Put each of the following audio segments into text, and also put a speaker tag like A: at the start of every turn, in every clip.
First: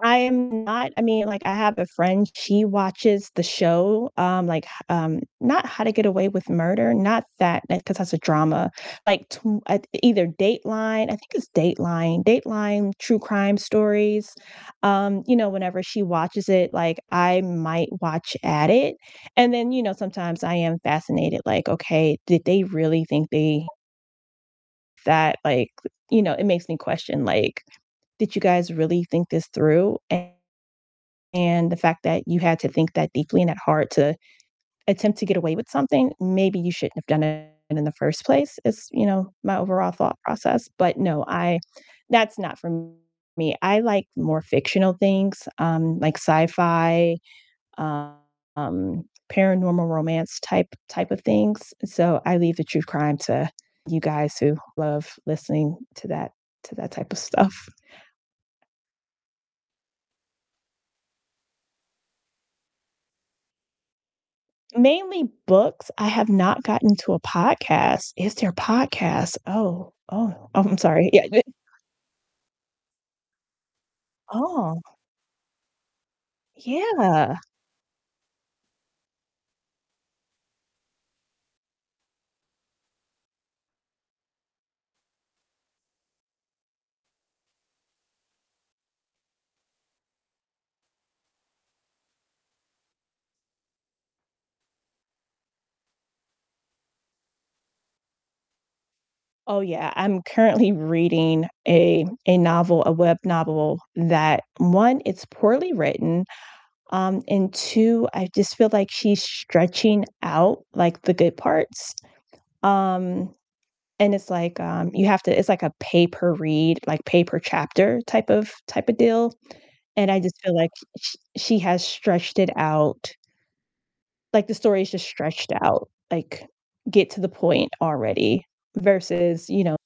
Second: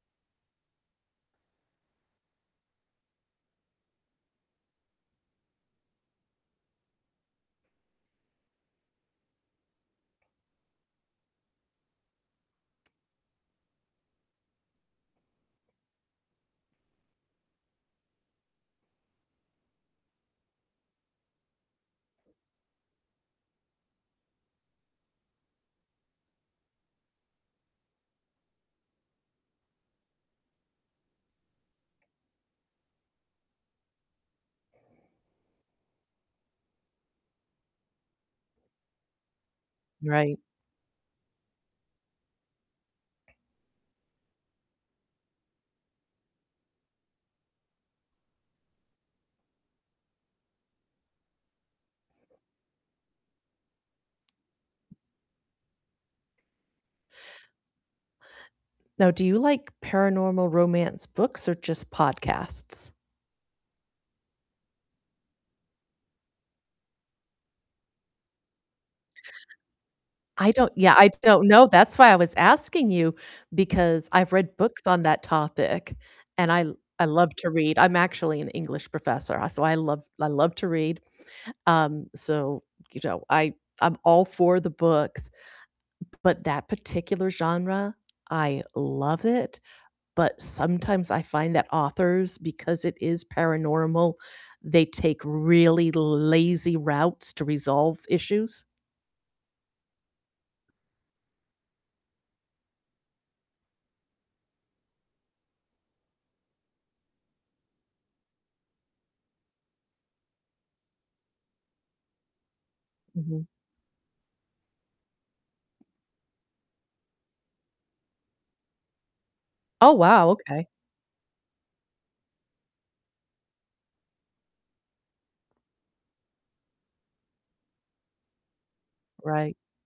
A: I am not I mean, like, I have a friend, she watches the show, um, like, h um, not How to Get Away With Murder, not that, 'cause that's a drama. Like, tw uh, either Dateline I think it's Dateline Dateline true crime stories, um, you know, whenever she watches it, like, I might watch at it, and then, you know, sometimes I am fascinated, like, "Okay, did they really think they" that, like you know, it makes me question like, "Did you guys really think this through? And the fact that you had to think that deeply and that hard to attempt to get away with something, maybe you shouldn't have done it in the first place," is, you know, my overall thought
B: Right.
A: process. But no, I that's not for me, I like more fictional things, um, like sci-fi, um, paranormal romance type type of things, so I leave the true crime to you guys who love listening to that to that typa stuff.
B: Now, do you like paranormal romance books or just podcasts?
A: Mainly books, I have not gotten to a podcast. Is there a podcast? Oh, oh
B: I
A: oh,
B: don't
A: I'm
B: yeah, I
A: sorry. Yeah, th
B: don't know, that's why I was asking you, because I've read
A: Oh.
B: books on that topic and I I love
A: Yeah.
B: to read. I'm actually an English professor, so I love I love to read, um, so, you know, I I'm all for the books, b but that particular genre, I love it, but sometimes I find that authors because it is paranormal, they take really lazy routes to resolve issues.
A: Oh, yeah, I'm currently reading a a novel a web novel that 1, it's poorly written, um, and 2, I just feel like she's stretching out, like, the good parts, um,
B: Mhm.
A: and it's, like, um you have to It's like a pay per read, like, pay per chapter type of typa deal,
B: Oh,
A: and I
B: wow,
A: just feel
B: okay.
A: like sh she has stretched it out like, the story is just stretched out, like, "Get to the point already," versus,
B: Right.
A: you know,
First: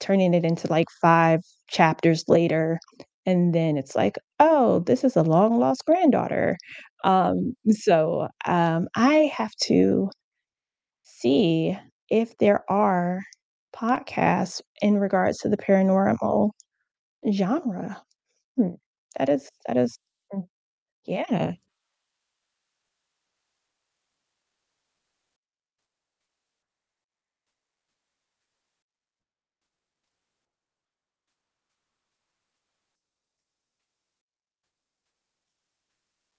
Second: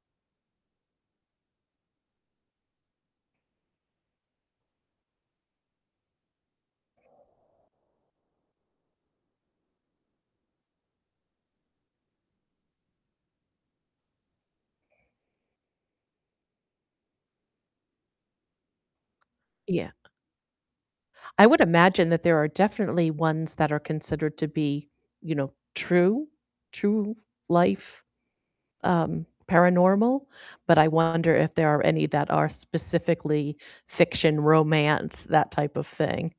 A: turning it into, like, 5 chapters later, and then it's like, "Oh, this is a long lost granddaughter," um, so um, I have to see if there are podcasts in regards to the paranormal genre. Hmm. That is that
B: Yeah.
A: is [unintelligible]
B: I
A: yeah.
B: would imagine that there are definitely ones that are considered to be, you know, true true life, um, paranormal, but I wonder if there are any that are specifically fiction romance, that type of thing.